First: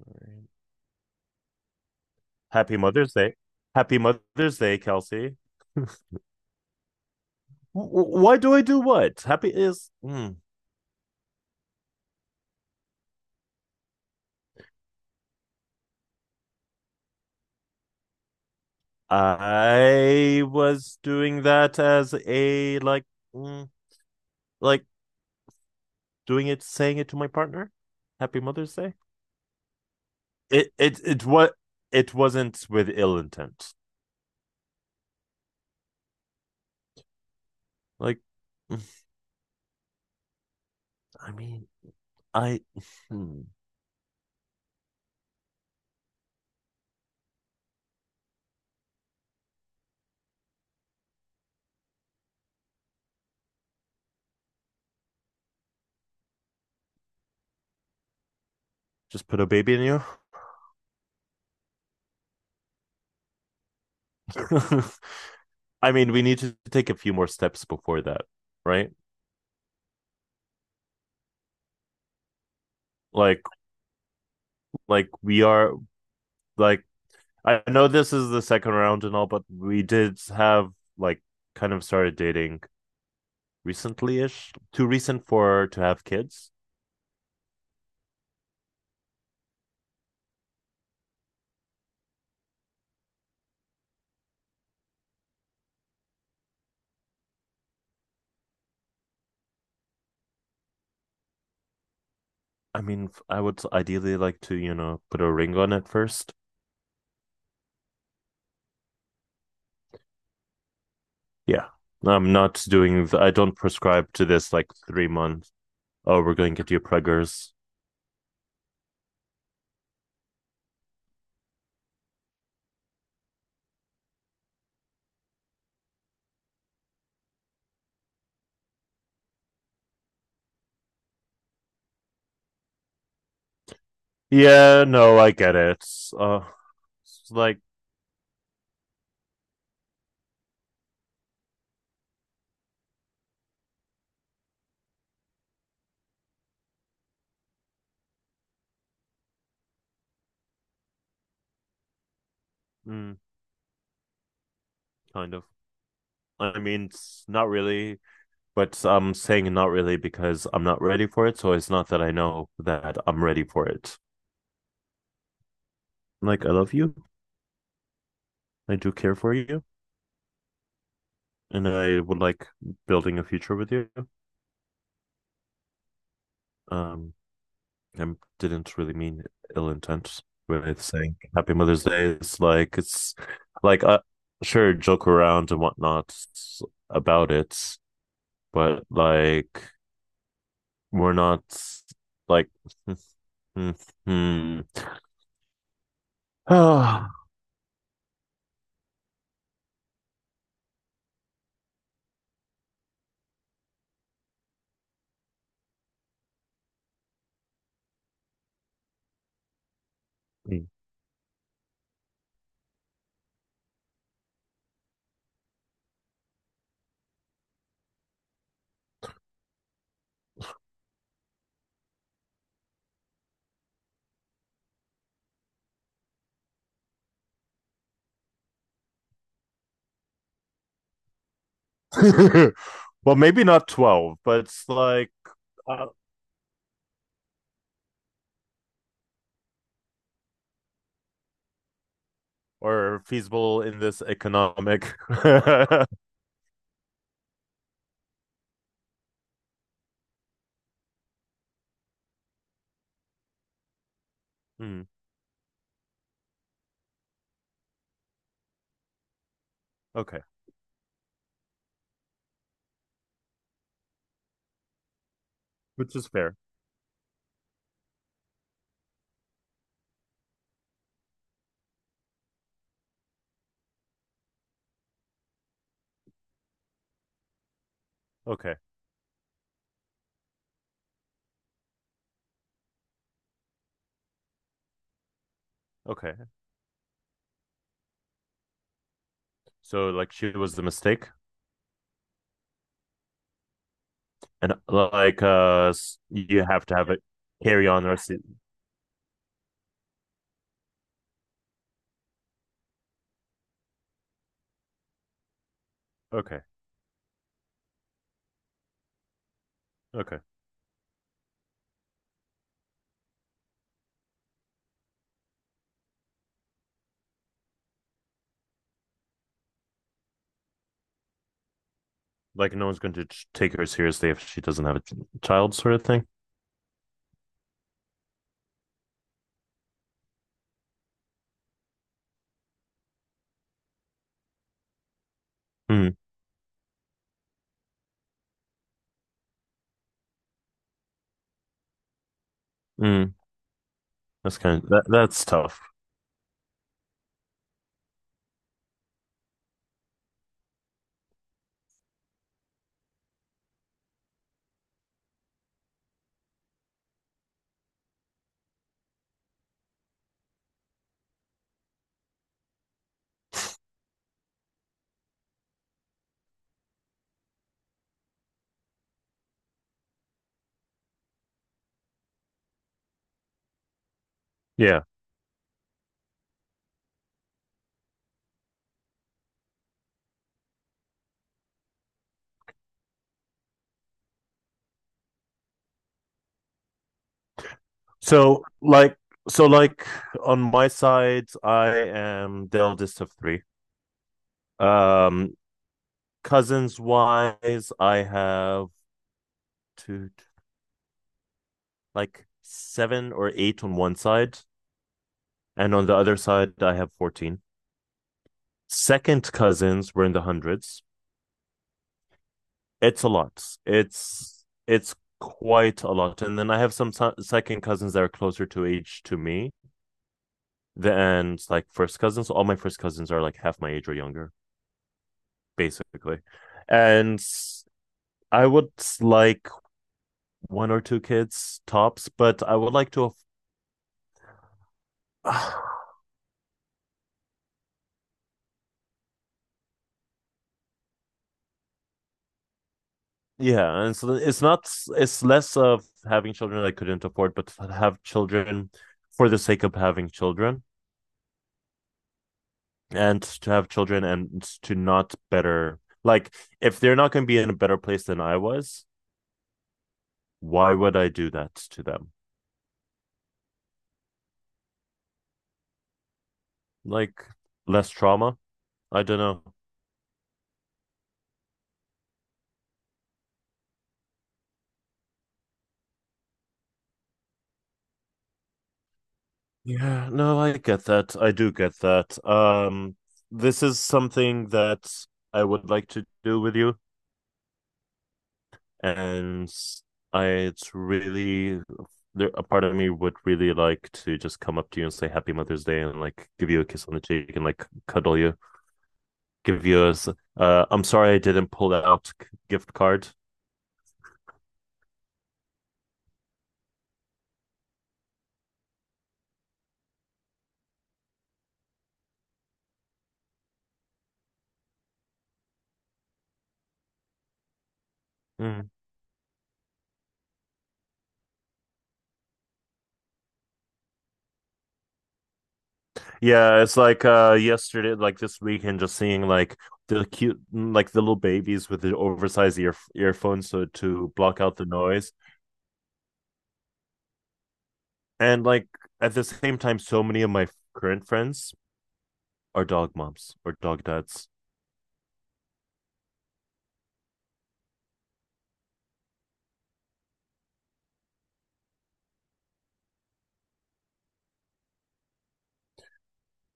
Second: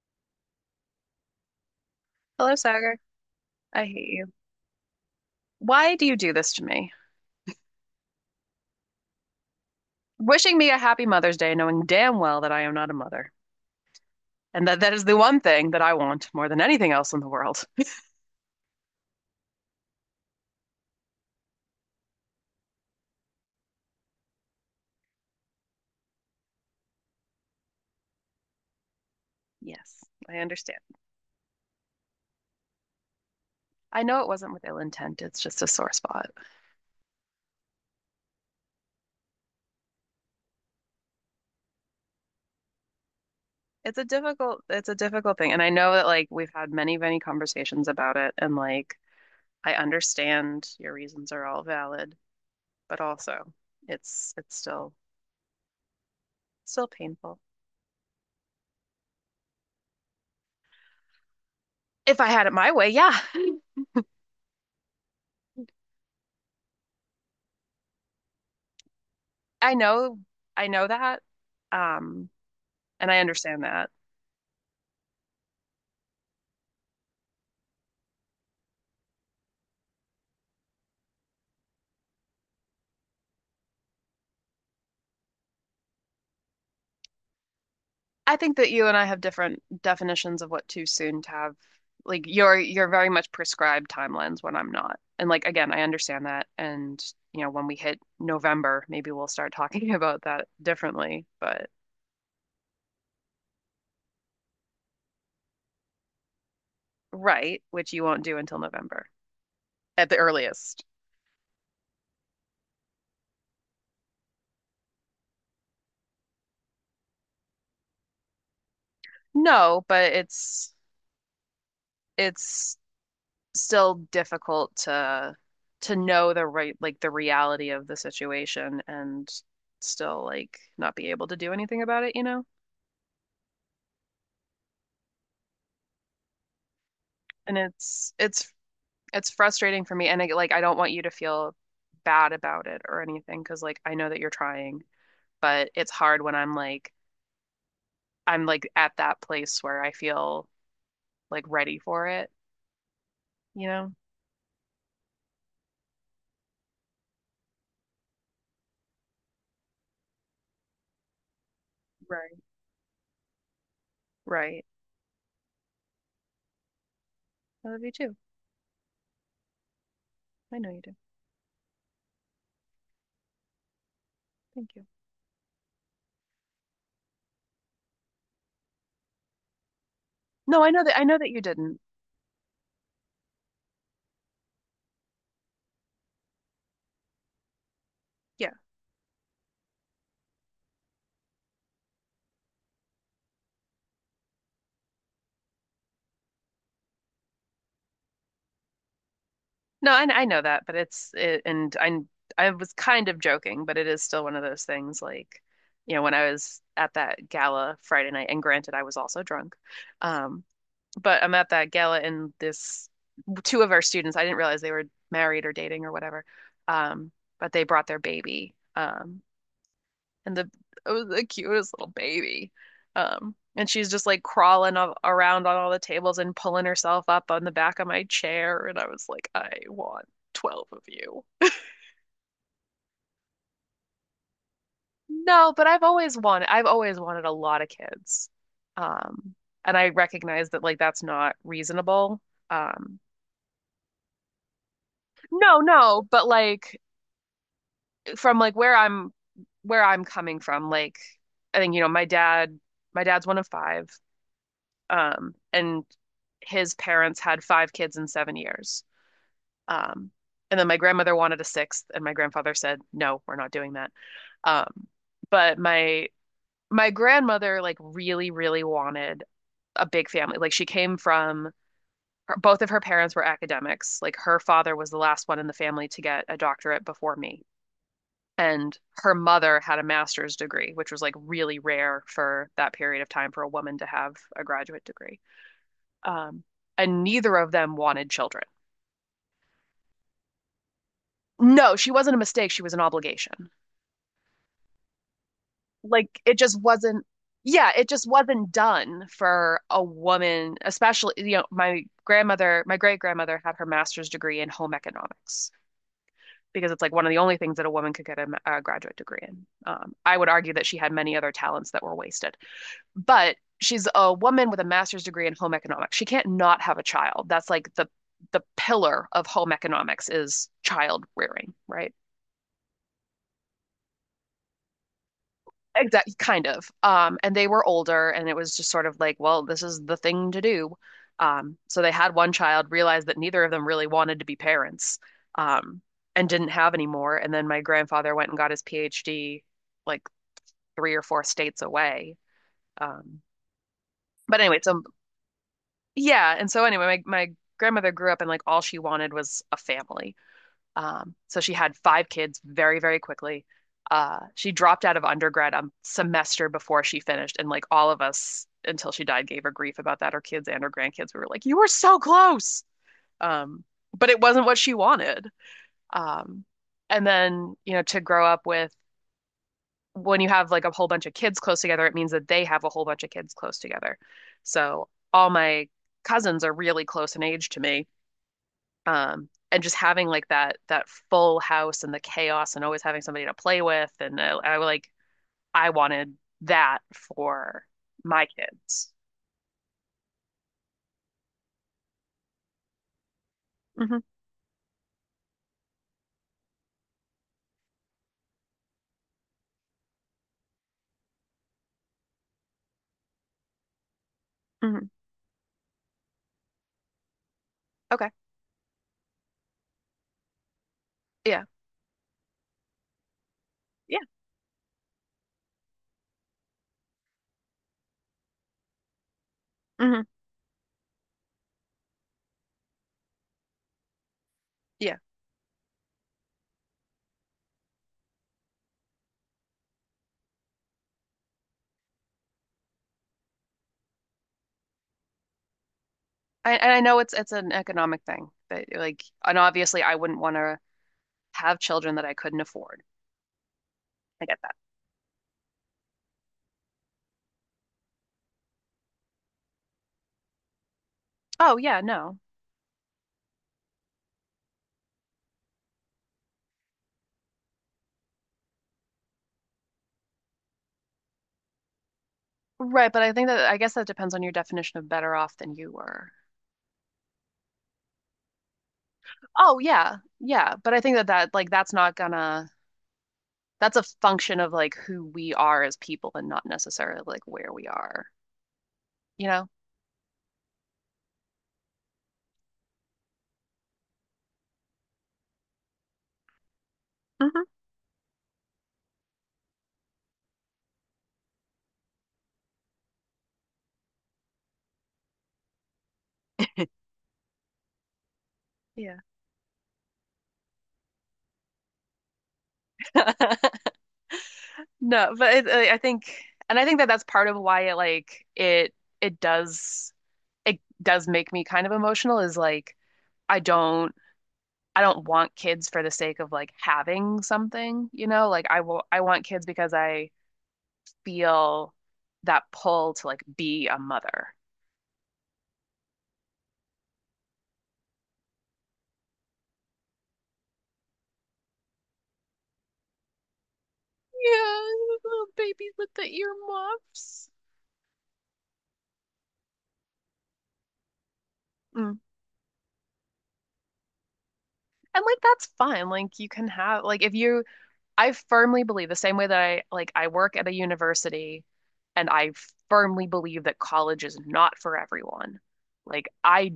Experience. Hello, Happy Sagar. Mother's Day. I Happy hate you. Mother's Day, Kelsey. Why do you do this to me? W- why do I do what? Happy is. Mm. Wishing me a happy Mother's Day, knowing damn well that I am not a mother, and that that is the one thing that I want more than anything else in the world. I was doing that as a mm, like doing it, saying it to my partner. Happy Mother's Day. Yes, I It understand. it it what it wasn't with ill intent. I know it wasn't with ill intent. It's just a sore spot. Like, mm, I mean, I hmm, It's a difficult thing, and I know that like we've had many, many conversations about it, and like I understand your reasons are all valid, but also it's still painful. just put a baby in you. If I had it my way, yeah. I mean, we need to take a few more steps before that, right? I know I know that. Um, and I Like, understand that. like we are like I know this is the second round and all, but we did have like kind of started dating recently ish. Too recent for to have kids. I think that you and I have different definitions of what too soon to have. Like you're very much prescribed timelines when I'm not. And like again, I understand that. And when we hit November, maybe we'll start talking about that differently. But. I mean, I would ideally like to, you know, put a ring on it first. Right, which you won't do until November at the earliest. Yeah. I'm not doing, I don't prescribe to this like 3 months. Oh, we're going to get you preggers. No, but it's still difficult to know the right like the reality of the situation and still like not be able to do anything about it, you know? Yeah, no, I get it. Uh, it's And like, it's frustrating for me and like I don't want you to feel bad about it or anything, because like I know that you're trying, but it's hard when I'm like at that place where I feel like ready for it, mm, you know? kind of. I mean, it's not really. But I'm saying not really because I'm not ready for it. So it's not that I Right. know that I'm ready for it. Right. Like, I love you. I love you too. I do care for you. I know you do. And I would like building a future with you. Thank you. Um, I didn't really mean ill intent No, I with know that I saying know that you Happy didn't. Mother's Day. It's like, like, uh, sure, joke around and whatnot about it. Yeah. But like, we're not like, hmm. No, I know that, but and I was kind of joking, but it is still one of those things like, when I was at that gala Friday night, and granted I was also drunk. Um, but I'm at that gala and this two of our students, I didn't realize they were married or dating or whatever. Um, but they brought their baby. And the it was the cutest little baby. And she's just like crawling around on all the tables and pulling herself up on the back of my chair, and I was like, I want 12 of you. Well, maybe not 12, but it's No, but I've uh, always wanted I've always wanted a lot of kids. Um, and I recognize that like that's not reasonable. Um, or feasible in this economic. no, no, but like from like where I'm coming from, like I think, my dad's one of five. Hmm, And his parents had five kids in 7 years. Um, okay. and then my grandmother wanted a sixth, and my grandfather said, "No, we're not doing that." Um, but Which my is fair. my grandmother like really, really wanted a big family. Like she came from both of her parents were academics. Like her father was the last one in the family to get a doctorate before me. Okay. And her mother had a master's degree, which was like really rare for that period of time for a woman to have a graduate degree. Okay. Um, and neither of them wanted children. So, like, she was the mistake. No, she wasn't a mistake. She was an obligation. And, Like it you just have to have it wasn't, carry yeah, on it or just see. wasn't done for a woman, especially, my grandmother, my great grandmother had her master's degree in home economics Okay. because it's like one of the only things that a woman could get a graduate degree in. I Okay. would argue that she had many other talents that were wasted. But she's a woman with a master's degree in home economics. She can't not have a child. That's like the pillar of home economics is child rearing, right? Like, no one's going to take her seriously if she doesn't have a child, sort of thing. Exactly, kind of. And they were older, and it was just sort of like, well, this is the thing to do. So they had one child, realized that neither of them really wanted to be parents, um, Mm, and didn't have any more. And then my grandfather went and got his PhD like three or four states away. mm, Um, that's but anyway, kind of, so that, that's tough. yeah. And so anyway, my grandmother grew up and like all she wanted was a family. So she had five kids very, very quickly. She dropped out of undergrad a semester before she finished, and like all of us until she died gave her grief about that, her kids and her grandkids. We were like, "You were so close." Um, but it wasn't what she wanted. Um, and then, to grow up with when you have like a whole bunch of kids close together, it means that they have a whole bunch of kids close together. Yeah. So all my cousins are really close in age to me. And just having like that full house and the chaos and always having somebody to play with and I like I wanted that for my So, kids. Like on my side, I am the eldest of three. Hmm. Um, cousins wise, I have two, like seven or eight on one side, Hmm. and on the other side, I have 14. Okay. Second cousins were in the hundreds. Yeah. It's a lot. Yeah. It's quite a lot. And then I have some second cousins that are closer to age to me Hmm. than like first cousins. All my first cousins are like half my age or younger, Yeah. basically. And I would like one or two kids tops, but I would like to And I know it's an economic thing, but like and obviously I wouldn't want to have children that I couldn't afford. Yeah, and so I get it's that. not it's less of having children I couldn't afford, but to have children for the sake of having children Oh yeah, no. and to have children and to not better like if they're not going to be in a better place than I was, why would I do that to them? Right, but I think that I guess that depends on your definition of better off than you were. Like less trauma? I don't know. Oh yeah, yeah, but I think that that like that's not gonna that's a function of like who we are as people and not necessarily like where we are, you know? Yeah, no, I get that. I do get that. This is something that I would like to do with you Hmm. and I it's really there a part of me would really like to just come up to you and say happy mother's day and like give you a kiss on the cheek and like cuddle you Yeah. give you a I'm sorry I didn't pull out gift card. No, but I think and I think that that's part of why it like it it does it does make me kind of emotional is like I don't I don't want kids for the sake of like having something, you know? Like I Mm. will I want kids because I feel that pull to like be a mother. Yeah, it's like yesterday, like this weekend, just seeing like the cute, like the little babies with the oversized ear earphones so to block out Yeah, the noise, little babies with the earmuffs. and like at the same time, so many of my current friends Mm. are dog moms or dog dads. And like that's fine. Like you can have, like, if you I firmly believe the same way that I work at a university and I firmly believe that college is not for everyone. Like I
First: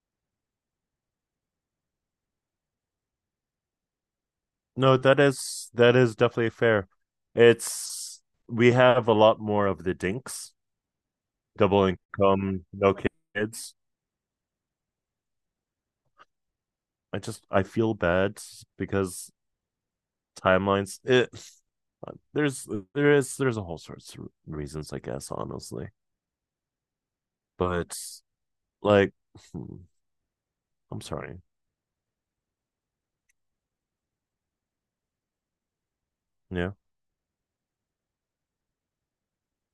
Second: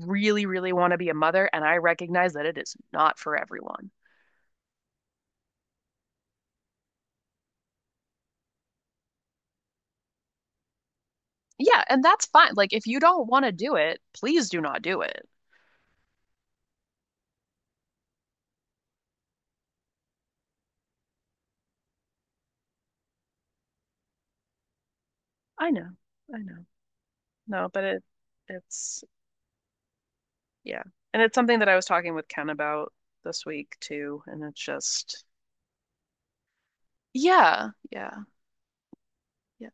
really really want to be a mother and I recognize that it is not for everyone. No, that is definitely fair. It's we have a lot more of the dinks, Yeah, double and that's fine. income, Like if no you don't want to kids. do it, please do not do it. I feel bad because timelines. It there's there is there's a whole sorts of reasons, I guess, I know. honestly. I know. No, but But it's, like, hmm, yeah. I'm And it's sorry. something that I was talking with Ken about this week too, and it's just Yeah. yeah, yeah, yeah.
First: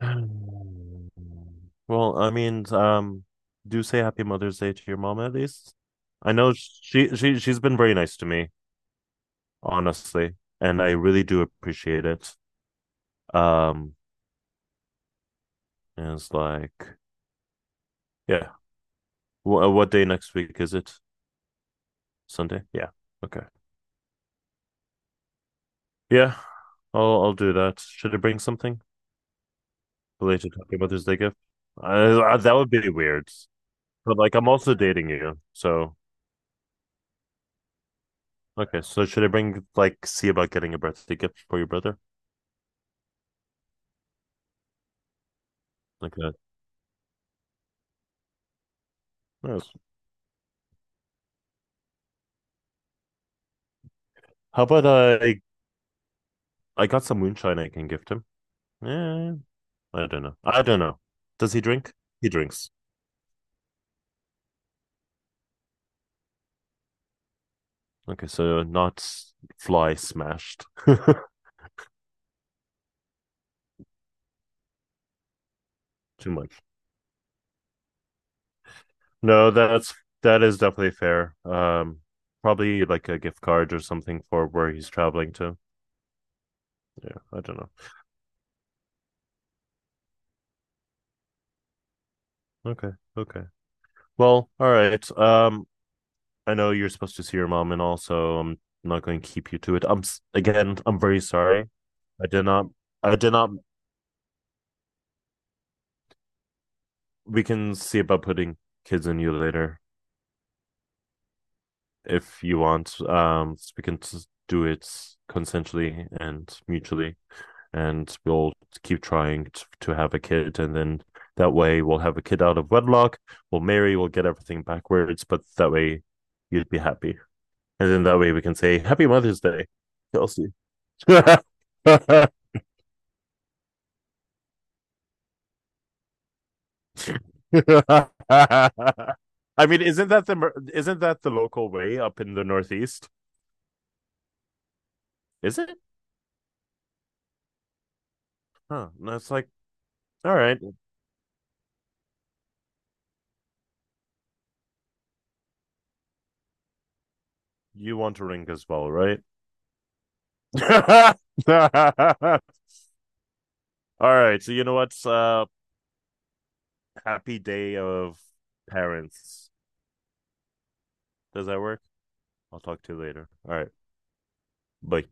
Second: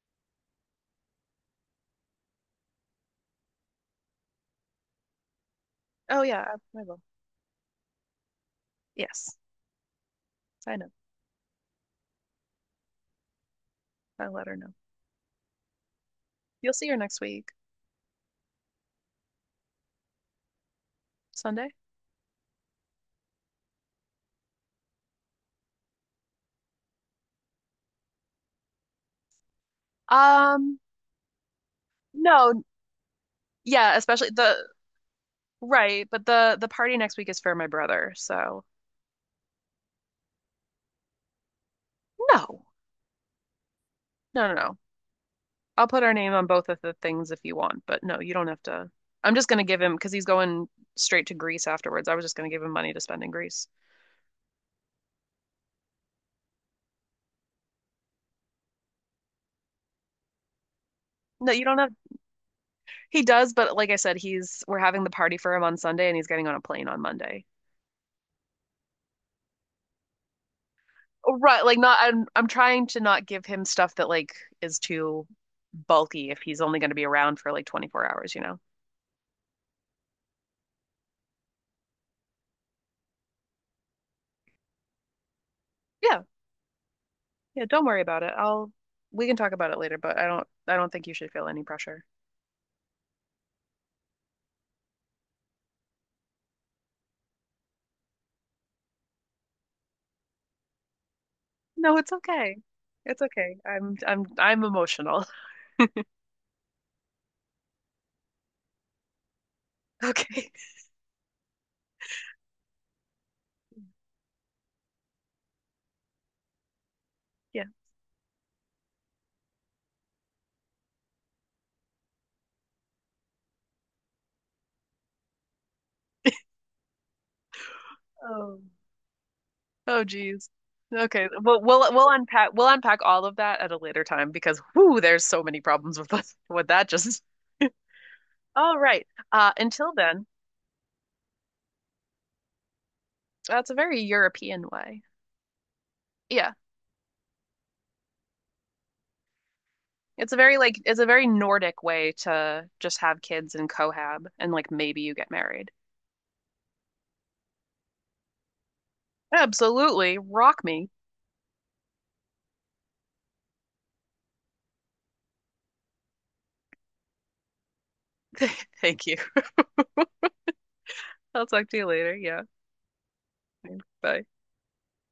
Well, I mean, do say Happy Mother's Day to your mom at least. Oh I yeah, know I will. She's been very nice to me, Yes, honestly, I and know. I really do appreciate it. Um, I'll let her know. and it's You'll see her like, next week, yeah, what day next week is it? Sunday. Sunday? Yeah. Okay. Yeah, I'll do that. Should I bring something? Late to talking Um, about this day gift. That no, would be weird. yeah, But especially like, I'm the also dating you, so right, but the party next week is for my brother, so okay. So should I bring like see about getting a birthday gift for your brother? no. No, no, no. I'll put our Like name that. on both of the things if you want, but no, you don't have to. I'm just gonna Yes. give him because he's going straight to Greece afterwards. I was just gonna give him money to spend in Greece. How about I got some moonshine I can gift him. Yeah, I don't know. I don't know. No, Does he you don't have. drink? He drinks. He does, but like I said, he's we're having the party for him on Sunday and he's getting on a plane on Monday. Okay, so not fly smashed too Oh, right, like not, I'm trying to not give him stuff that like is too bulky if much. he's only going to be around for like 24 hours, you know. No, that is definitely fair. Probably like a gift card or something for where he's traveling to. Yeah. Yeah, I don't Yeah, know. don't worry about it. I'll we can talk about it later, but I don't think you should feel any pressure. Okay, okay. Well, all right. I know you're supposed to see your mom, and also I'm not going to keep you to it. Again, I'm very sorry. No, it's I did okay. not. I It's did not. okay. I'm emotional. We can see about putting kids in you later Okay. if you want. We can do it consensually and mutually, Yeah. and we'll keep trying to have a kid, and then that way we'll have a kid out of wedlock. We'll marry. We'll get everything backwards, but that way you'd be happy, and then that way we can Oh. say Happy Mother's Day, Oh geez. Kelsey. Okay. Well, we'll we'll I unpack we'll unpack all of that at a later time because whoo, there's so many problems with us with that just. All right. Mean, Until then, isn't that the local way up in the Northeast? that's a very European way. Is it? Yeah. Huh. And it's like, It's all a right, very like it's a very Nordic way to just have kids and cohab and like maybe you get married. you want to ring as well, right? Absolutely. Rock me. All right. So you know what's happy day of Thank you. parents. I'll Does that talk to work? you later. Yeah. I'll talk to you later. All right. Bye. Bye.